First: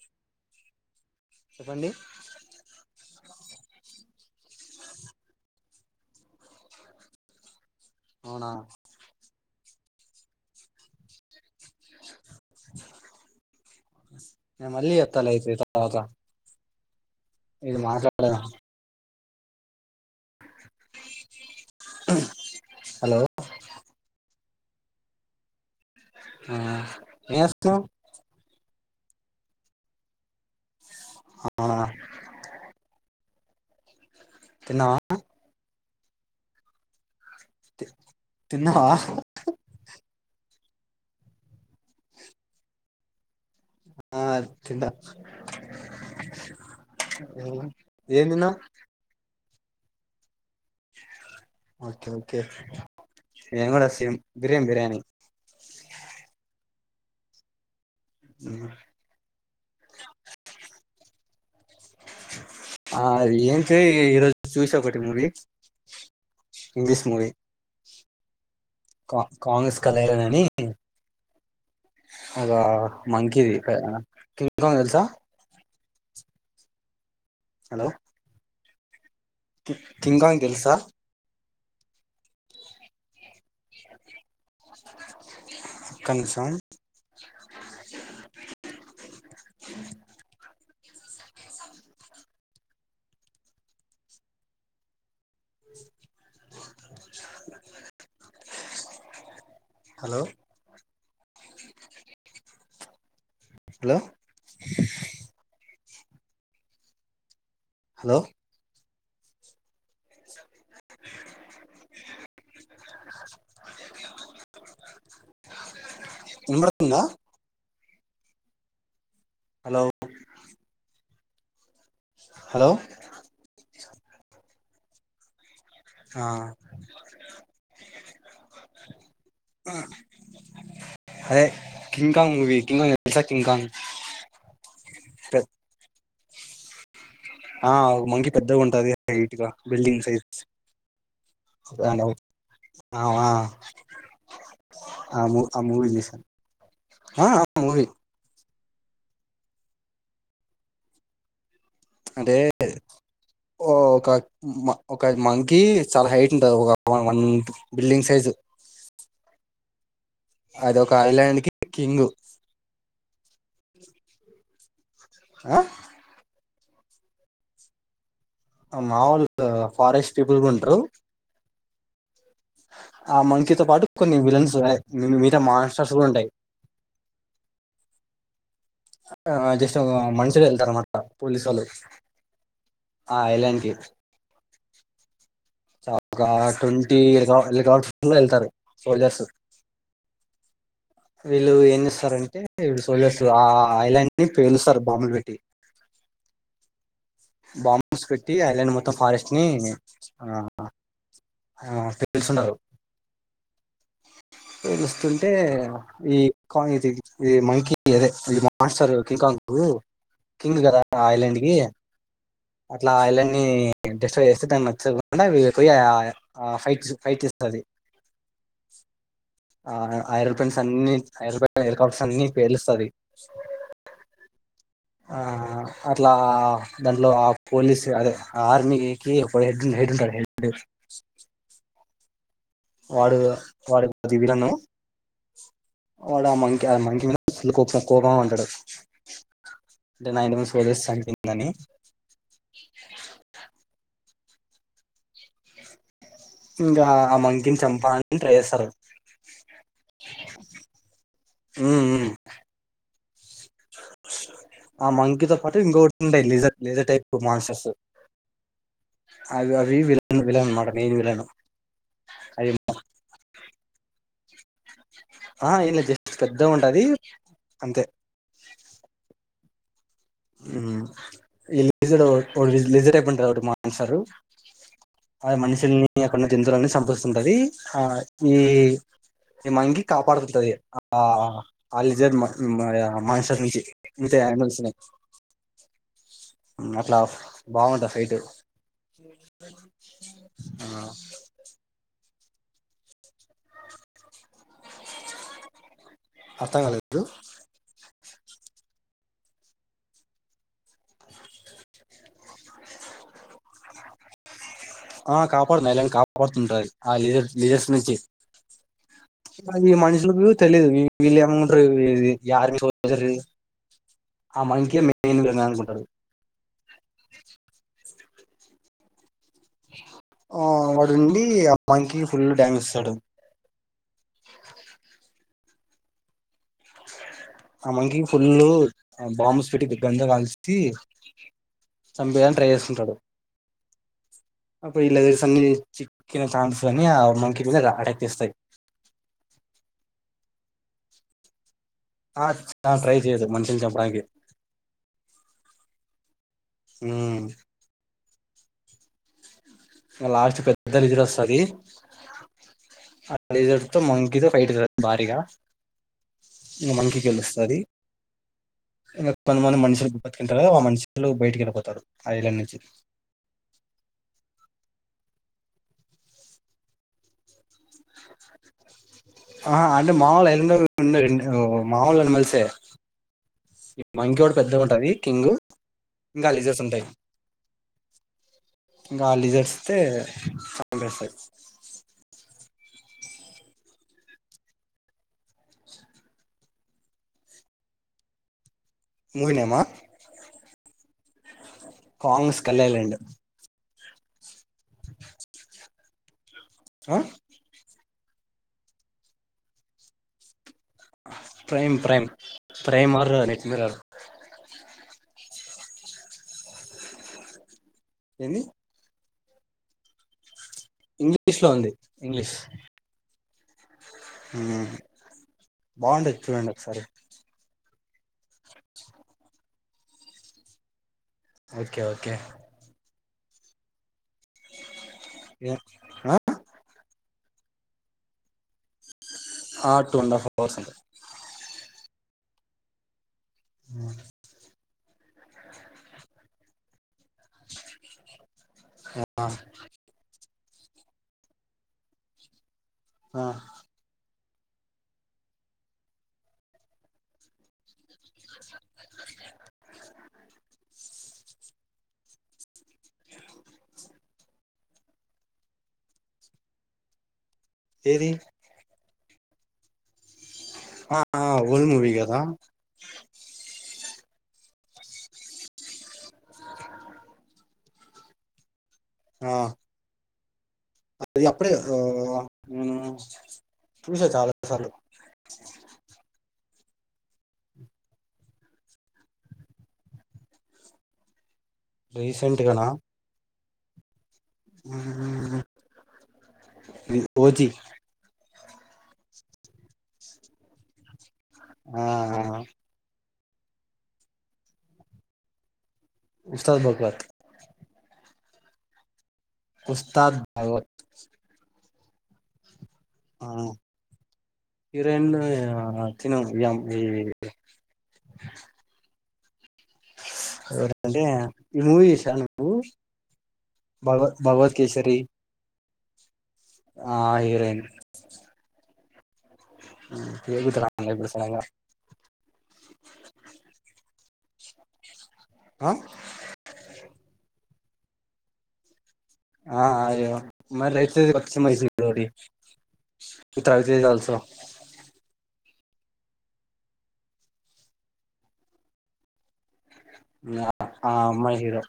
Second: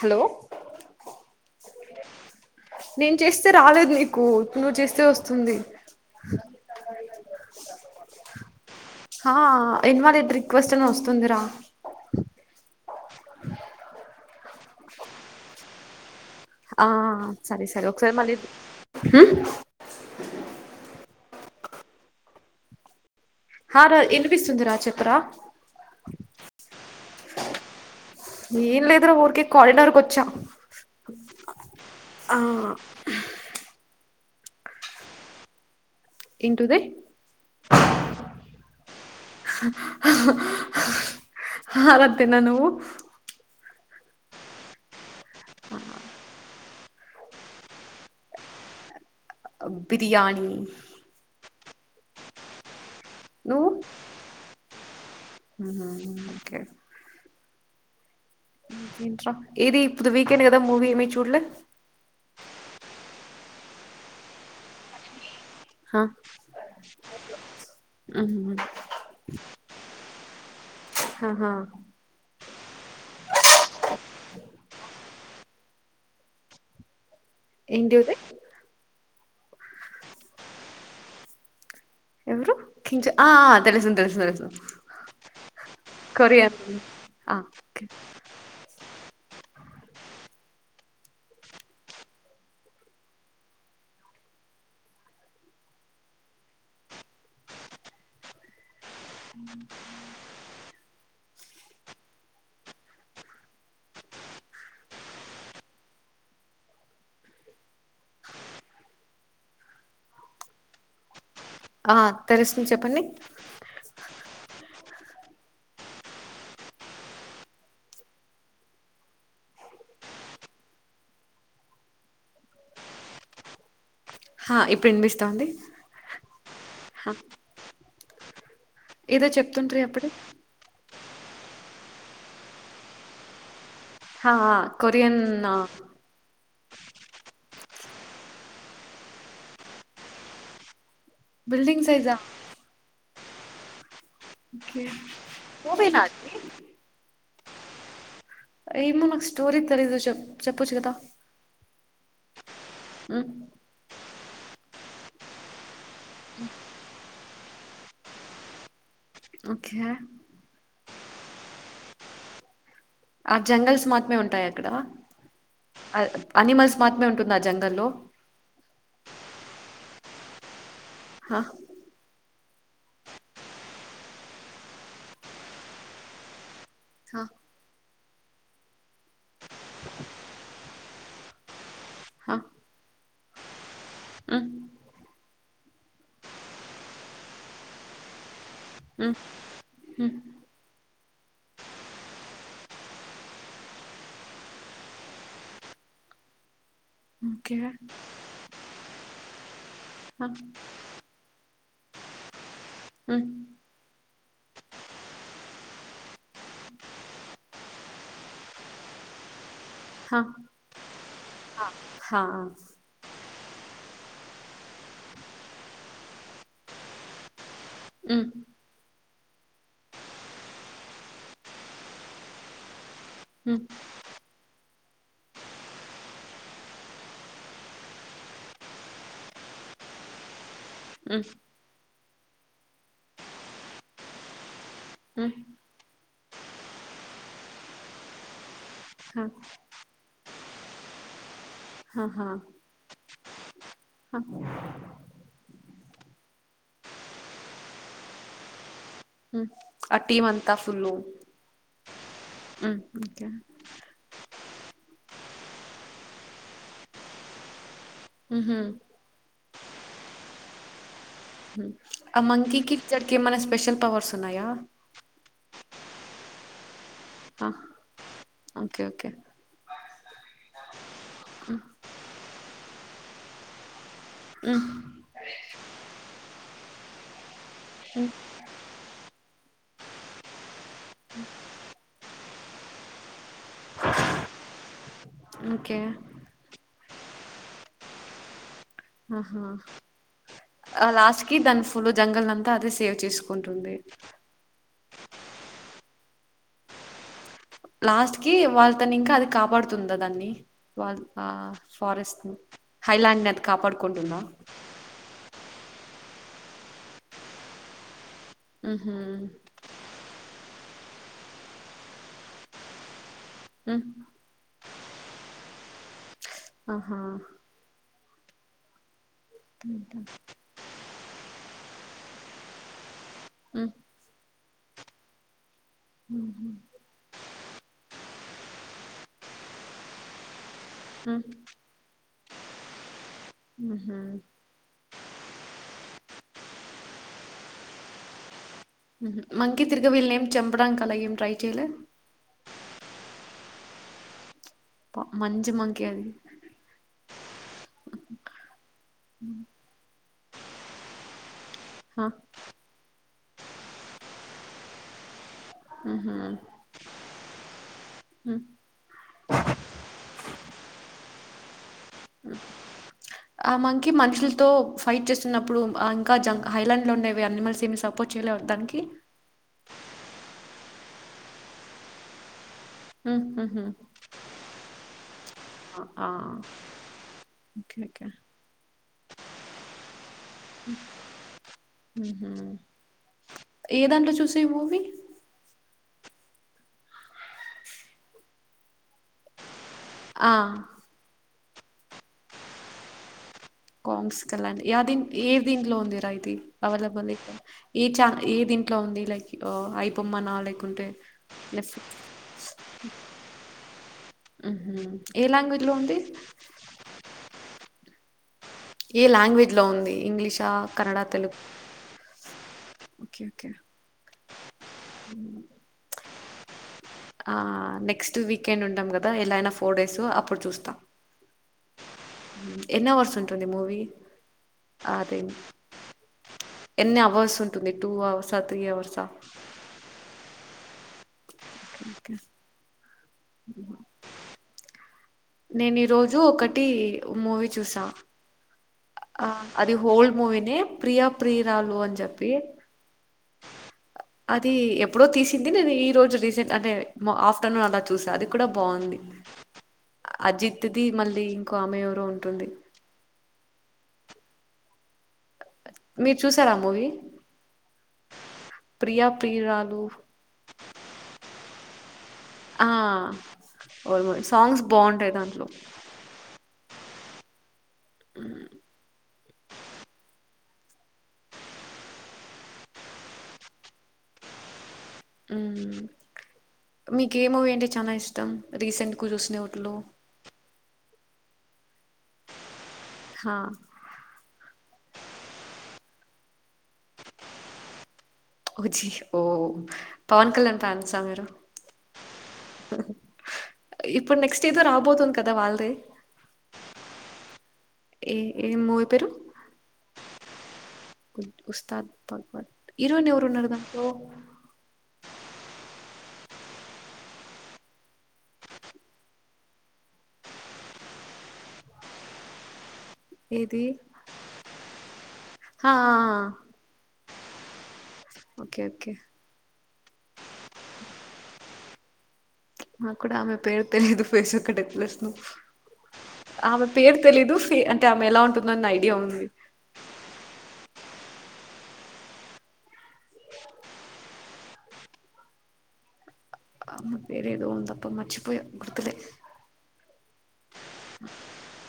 Hello చెప్పండి నిన్ చేస్తే రాలేదు నీకు నువ్వు చేస్తే వస్తుంది అవునా ఆ ఇన్వాలీడ్ రిక్వెస్ట్ అని వస్తుందిరా నేను మళ్ళీ జేత్తాలే అయితే తరవాత ఆ సరే సరే ఒకసారి మళ్ళీ హు హలో హా రా ఇనిపిస్తుంది రా చెప్పరా హా [inaudible] ఏం లేదురా ఊర్కే కారిడార్ కొచ్చా అవునా ఆ తన్నావ ఏంటుది తిన్నావా అల తినను ఆ తిన ఆ ఏం తిన్నావ్ ఆ బిర్యానీ ఒకే ఒకే నేన్ కూడ సేమ్ బిర్ం బిర్యానీ ఉహుహు ఓకె ఇంకేంట్రా ఏది ఇప్పుడు వీకెండ్ కదా మూవీ ఏమి చూ చూడలే ఆ అ ఏం చె ఈరోజు చూస ఒకటి మూవి హా ఇంగ్లీస్ మూవీ కాంగ్రెస్ కదలనని ఆహా ఒక మంకిీది కదలోన సి మా తెల్సా? ఏంటిపి కి కింగ్కాంగ్ తెలుసా? ఎవరు కింజ ఆ తెలుసుంది తెలుసు తెలుసు ఒక్క నిమిషం కొరియన్ ఆ కె అ హలో హలో హలో ఆ తెలుస్ చెప్పండి ఇంబడుతుందా? హలో హలో హ ఇప్పుడు వినిపిస్తాంది. ఆ ఏదో చెప్తున్ట్రీ అప్పుడు అదే కింగ్కాంగ్ మూవీ కింగ్ తెలుసా కింగ్కాంగ్ హ అ కొరియన్ ఆ ఒగ మంకి పెద్దగా ఉంటది హైట్గా బిల్డింగ్ సైజ్ బిల్డింగ్ సైజా అవు అ ఓకె మూవీ నా అది ఆ మూవీ ఏమో నాకు స్టోరీ తెలీదు చె చెప్పచ్చు కదా అంటే టె మ్ ఓ ఒక మ ఒకద్ మంకీ చాలా హైట్ ఉంటవ్ గ వన్ బిల్డింగ్ సైజు ఒకే అది ఒక ఐలాండ్కి కింగూ ఆ జంగల్స్ మాత్రమే ఉంటాయి అక్కడ అ ఆనిమల్స్ మాత్రమే ఉంటుంద ఆ జంగల్లో మా వాళ్ళ ఫారెస్ట్ పీపుల్ ఉంట్రూ హా ఆ మంకీ తో పాటు కొన్ని విలన్స్ ఉన్నాయి మిగతా మాన్స్టర్స్ కూడ ఉంటాయి హ ఆ జస్ట్ మనుషులు వెళ్తారన్నమాట పోలీస్లు హ ఆ ఎలాంటి హుమ్మ్ చ ఒక ట్వంటీ [unintelligible] లో వెళ్తారు ఉ సోల్జర్స్ ఉ వీళ్ళు ఏన్ని ఇస్తారంటే వీళ్ళు సోల్జర్స్ ఆ ఐలాండ్ ని పేలుస్తారు బాంబులు పెట్టి ఓకే హా బాంబ్స్ కట్టి ఐలండ్ మొత్తం ఫారెస్ట్ స్నీ ఆ ఆ తెలుసున్నారు హుమ్మ్ పేలుస్తుంటే ఈ కా ఇ ఇది ఇది మంకి అదే ఇ మాస్తారు ఇంకా ఊ హా కింగ్ గదా ఐలాండ్ కి హా హా నీ టెస్ట్ గా చేస్తే నచ్చకుండా వీళ్ళ కి ఫైట్ ఫైట్ చేస్తుంది హ్మ్ ఆ ఐరోపన్స్ అన్ని ఐరోపన్ లో హెరికాప్టర్స్ అన్ని పేలుస్తాది హుమ్ ఆ అట్లా దాంట్లో ఆ పోలీసు అదే ఆ ఆర్మీకి ఒక హెడ్ హెడ్ ఉంటాడు హె హ్మ్ వాడు వాడు ది విలను హ్మ్ వాడు ఆ మంకి ఆ మంకి మీద ఫుల్ కోప కోపం ఉంటాడు హా అంటే నా ఇంటి చేస్తందని ఆ ఇంగా ఆ మంకిని చంపాలని ట్రై చేస్తరు ఆ టీమంతా ఫుల్ ఉమ్ ఉమ్ హ్మ్ ఒకే ఆ మంకీతో పాటు ఇంకోటి ఉండయి లేజర్ లేజర్ టైప్ మాన్స్టర్స్ ఉహు అవి విలన్ విలన్ అన్నమాట మెయిన్ విలన్ ఆ అవి మంకీ కి [unintelligible] ఏమన్న స్పెషల్ పవర్స్ ఉన్నాయ ఆహా ఎం లే జస్ట్ పెద్ద గా ఉంటది ఆ అంతే ఓకే ఓకే మ్మ్ ఈ లీజడ్ అవర్ ఒడు విజ్ లిజెన్ టే పన్ర ఒకటి మాన్సరు ఆ మనుషిల్ని అక్కనున్న జంతువులన్నీ సంపొస్తుంటది హా ఈ ఈ మంకీ కాపాడుతుంటది ఆ అలిన్ జర్ మాయ మాంస్టర్ నుంచి ఇంతే యానిమల్స్ని ఓకే. అట్లాఫ్ బాగుంటా ఫైట్ ఆహా! ఆ జంగల్ అంతా అదే సేవ్ చేసుకుంటుంది అర్థం కాలేదు లాస్ట్ కి వాళ్ళ తను ఇంకా అది కాపాడుతుందా దాన్ని వాళ్ళ ఆ ఫారెస్ట్ ను హైలాండ్ ని అది కాపాడుకుంటుందా ఆ కాపాడుతుంది ఐలాండ్ ని కాపాడుతుంటాదది ఆ లిజర్ లిజర్స్ నుంచి హుహు. మనిషలోకి తెలిదు ళ్ళమంట య హ్మ్. ఆ మంకీ మెయిన్ [unintelligible] తడు ఆహా ఆ వాడుండి మంకి ఫుల్ డ్యామేజ్స్తాడు అ హ ఆ మకి ఫుల్ బాంబుస్ పెట్టి బంద వాల్ హ్మ్. చంపని ట్రై చేస్తుంటాడు హుహు. అప్పుడు ఈలరీస్ అన్న కన్న ఛాన్స్ అని ఆ మంకి మీద అటాక్ చేస్తాయి మంగితిిరుగ వ వెళ నం చేంపడం మ్ కదా ఈ ట్రై చేయలే ఆ ట్రై చేయదు మనుషిలు చెంపడానికి మంజ మాకే ద్ లాస్ట్ పెద్ద రిజర్ వస్తది ఆ రిజల్స్ తో మంకిీతో ఫైట్ కదు భారీగా ఉహు ఇకా మనకికిెలుస్తది ఇకా కొంతమంది మనుషులు బతికిన తరువాత ఆ మనుషులు బయట్ కి వెళ్ళిపోతారు ఆ ఐలాండ్ నుంచి ఆ మకి మనుషులతో ఫైట్ చేస్తున్నప్పుడు ఇంకా జంగ్ హైలాండ్ లో ఉండేవి అయానిమల్స్ దీన్ని సపోర్ట్ చేయలే వత్తానికి ఉండ రండి మాముూళని యనిమల్ సే ఉహు మంకి కూడా పెద్దగా ఉంటది కింగ్ు ఆ ఆ. ఇంకా లిజర్స్ ఉంటాయి ఓకే ఓకే ఇంకా లిజర్స్ే వస్తె చంపేస్తాయి ఉహు ఏ దాంట్లో చూసేవి మూవీ మూవీ నేమ్ అ ఆ కాంగెస్ కళ్యాాలడి కాంస్ క్కలాండి యా దని ఏ దన్ లోంద తయిది అవాద బదిక్ ఏ చా ఏ దీంట్లో ఉంది లైక్ అయిపోమ్మనా like prime prime prime or neutral ఏ లాంగ్వేజ్ లో ఉంది ఏంది ఏ లాంగ్వేజ్లో ఉంది ఇంగ్లీషా కన్నడ తెలుగు ఇంగ్లీష్ లో ఉంది ఇంగ్లీష్ ఓకే ఓకే బాగుండది చూడండి ఒకసారి ఆ నెక్స్ట్ వీక్ చికెన్ ఉంటా కదా ఎలా అయినా స ఫోర్ డేస్ అప్పుడు చూస్తాం ఓకే ఓకే ఉంటుంది మూవీ అదే ఎన్ని అవర్స్ ఉంటుంది టూ అవర్సా త్రీ అవర్సా [unintelligible] అ నేను ఈ రోజు ఒకటి మూవీ చూసా ఆ అది ఓల్డ్ మూవి ప్రియ ప్రియురాలు అని చెప్పి ఆ అది ఎప్పుడో తీసింది నేను ఈ రోజు రీసెంట్ అంటే ఆఫ్టర్నూన్ అలా చూసా అది కూడా బాగుంది అజిత్ ది మళ్ళీ ఇంకో ఆమె ఎవరో ఉంటుంది మీరు చూసారా ఆ మూవీ ఏది ప్రియా ప్రియురాలు ఆ హఓల్డ్ మూవీగా దా ఆ సాంగ్స్ బాగుంటాయి దాంట్లో ఆ ఆ అది అప్పుడే ఆ ఊ చూషా చాలాసార్లు ఉ మీకు ఏ మూవీ అంటే చాలా ఇష్టం రీసెంట్ గా చూసిన వాటిలో రీసెంట్గానా హ ఓజి ఓజి ఓ పవన్ కళ్యాణ్ ఫ్యాన్సా మీరు ఆ ఇప్పుడు నెక్స్ట్ ఏదో రాబోతుంది కదా వాళ్ళది ఉస్తాద్ భగవత్ ఏ ఏం మూవీ పేరు ఉస్తాద్ భగవత్ ఉస్తాద్ భగవత్ హీరోయిన్ ఎవరు ఆ ఉన్నారు దాంట్లో హీరోయిన్ తిన ఈ ఎవరు అంటే ఈ మూవీ చూసావా నువ్వు ఏది భగవత్ భగవత్ కేేశరి ఆ ఆ ఆ ఆ హీరోయిన్ ఓకే ఓకే పేరు గుర్తు రావట్లే సుడాన్ గా నా కూడా ఆమె పేరు తెలీదు ఫేస్ ఒక్కటే తెలుసు ఆ ఆమె పేరు తెలిదు అంటె ఆమె ఎలా ఉంటుంద అన్న ఐడియా ఉంది ఆ ఇగ మరి కొత్త సినిమా తీసింది ఒకటి తవితేల్జాల్సో అమ్మ పేరూ ఏదో ఉందబ్బా మరిచిపోయా గుర్తులేదు ఇంగ ఆ అమ్మాయి హీరో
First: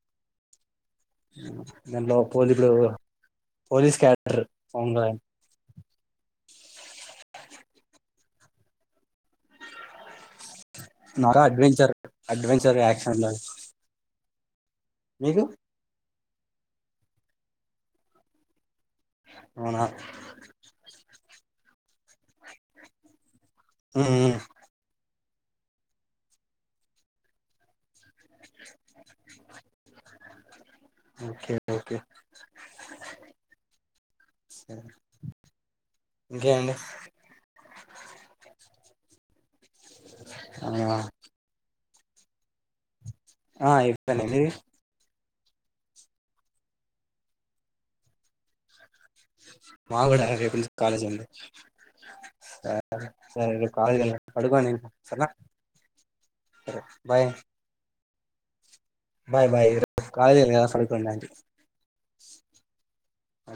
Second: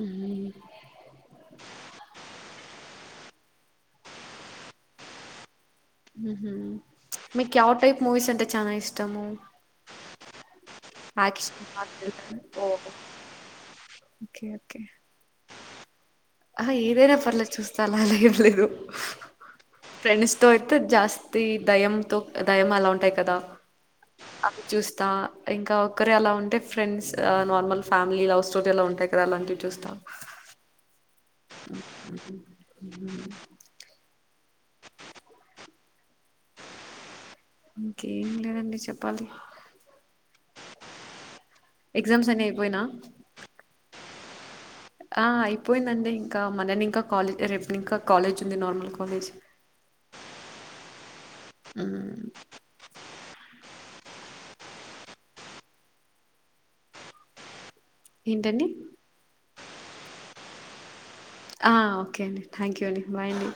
ఉహుమ్ దాని పోలి ఇ పోలీస్ క్యారెక్టర్ అంగ ఊహుయ్ మీకు వ టైప్ మూవీస్ అంటే చలా ఇష్టము నర యాక్షన్ ఆ అడ్వెంచర్ థ్రిల్లర్ ఓ అడ్వెంచర్ యాక్షన్ ల ఓకే ఓకే మీకు ఆహ ఏదైనా పర్లేదు చూస్తా అలాగేం ఏం లేదు అవునా ఫ్రెండ్స్ తోట్ జాస్తి ఈ దయంతో దయం అలా ఉంటాయి కదా ఉమ్ అది చూస్తా ఇంకా ఒక్కరె అలా ఉంటే friends normal family love story అలా ఉంటాయి కదా అలాంటివి చూస్తా ఓకే స్ ఓకే ష్ స్ [unintelligible] ఇంకేంది ప్పలి అవున ఎగ్జామ్సన్ని అయిపోయినా ఆ అయిపోయిన మీది ఆ అయిపోయిందండి ఇంక మనది ఇంకా కాలేజ్ రేపు ఇంకా కాలేజ్ ఉంది నార్మల్ కాలేజ్ మాకు కూడా రేపు నుంచి కాలేజ్ అండి హ్మ్ సరే సరే లె కాల్ గద పడుకో ఇగ సరే బాయ్ ఏంటండి బాయ్ బాయ్ ఈ రోజు కాలేజ్ ఉంది కద సరిపోయిందా అండి ఆ ఓకే అండి థ్యాంక్ యూ అండి బాయ్ అండి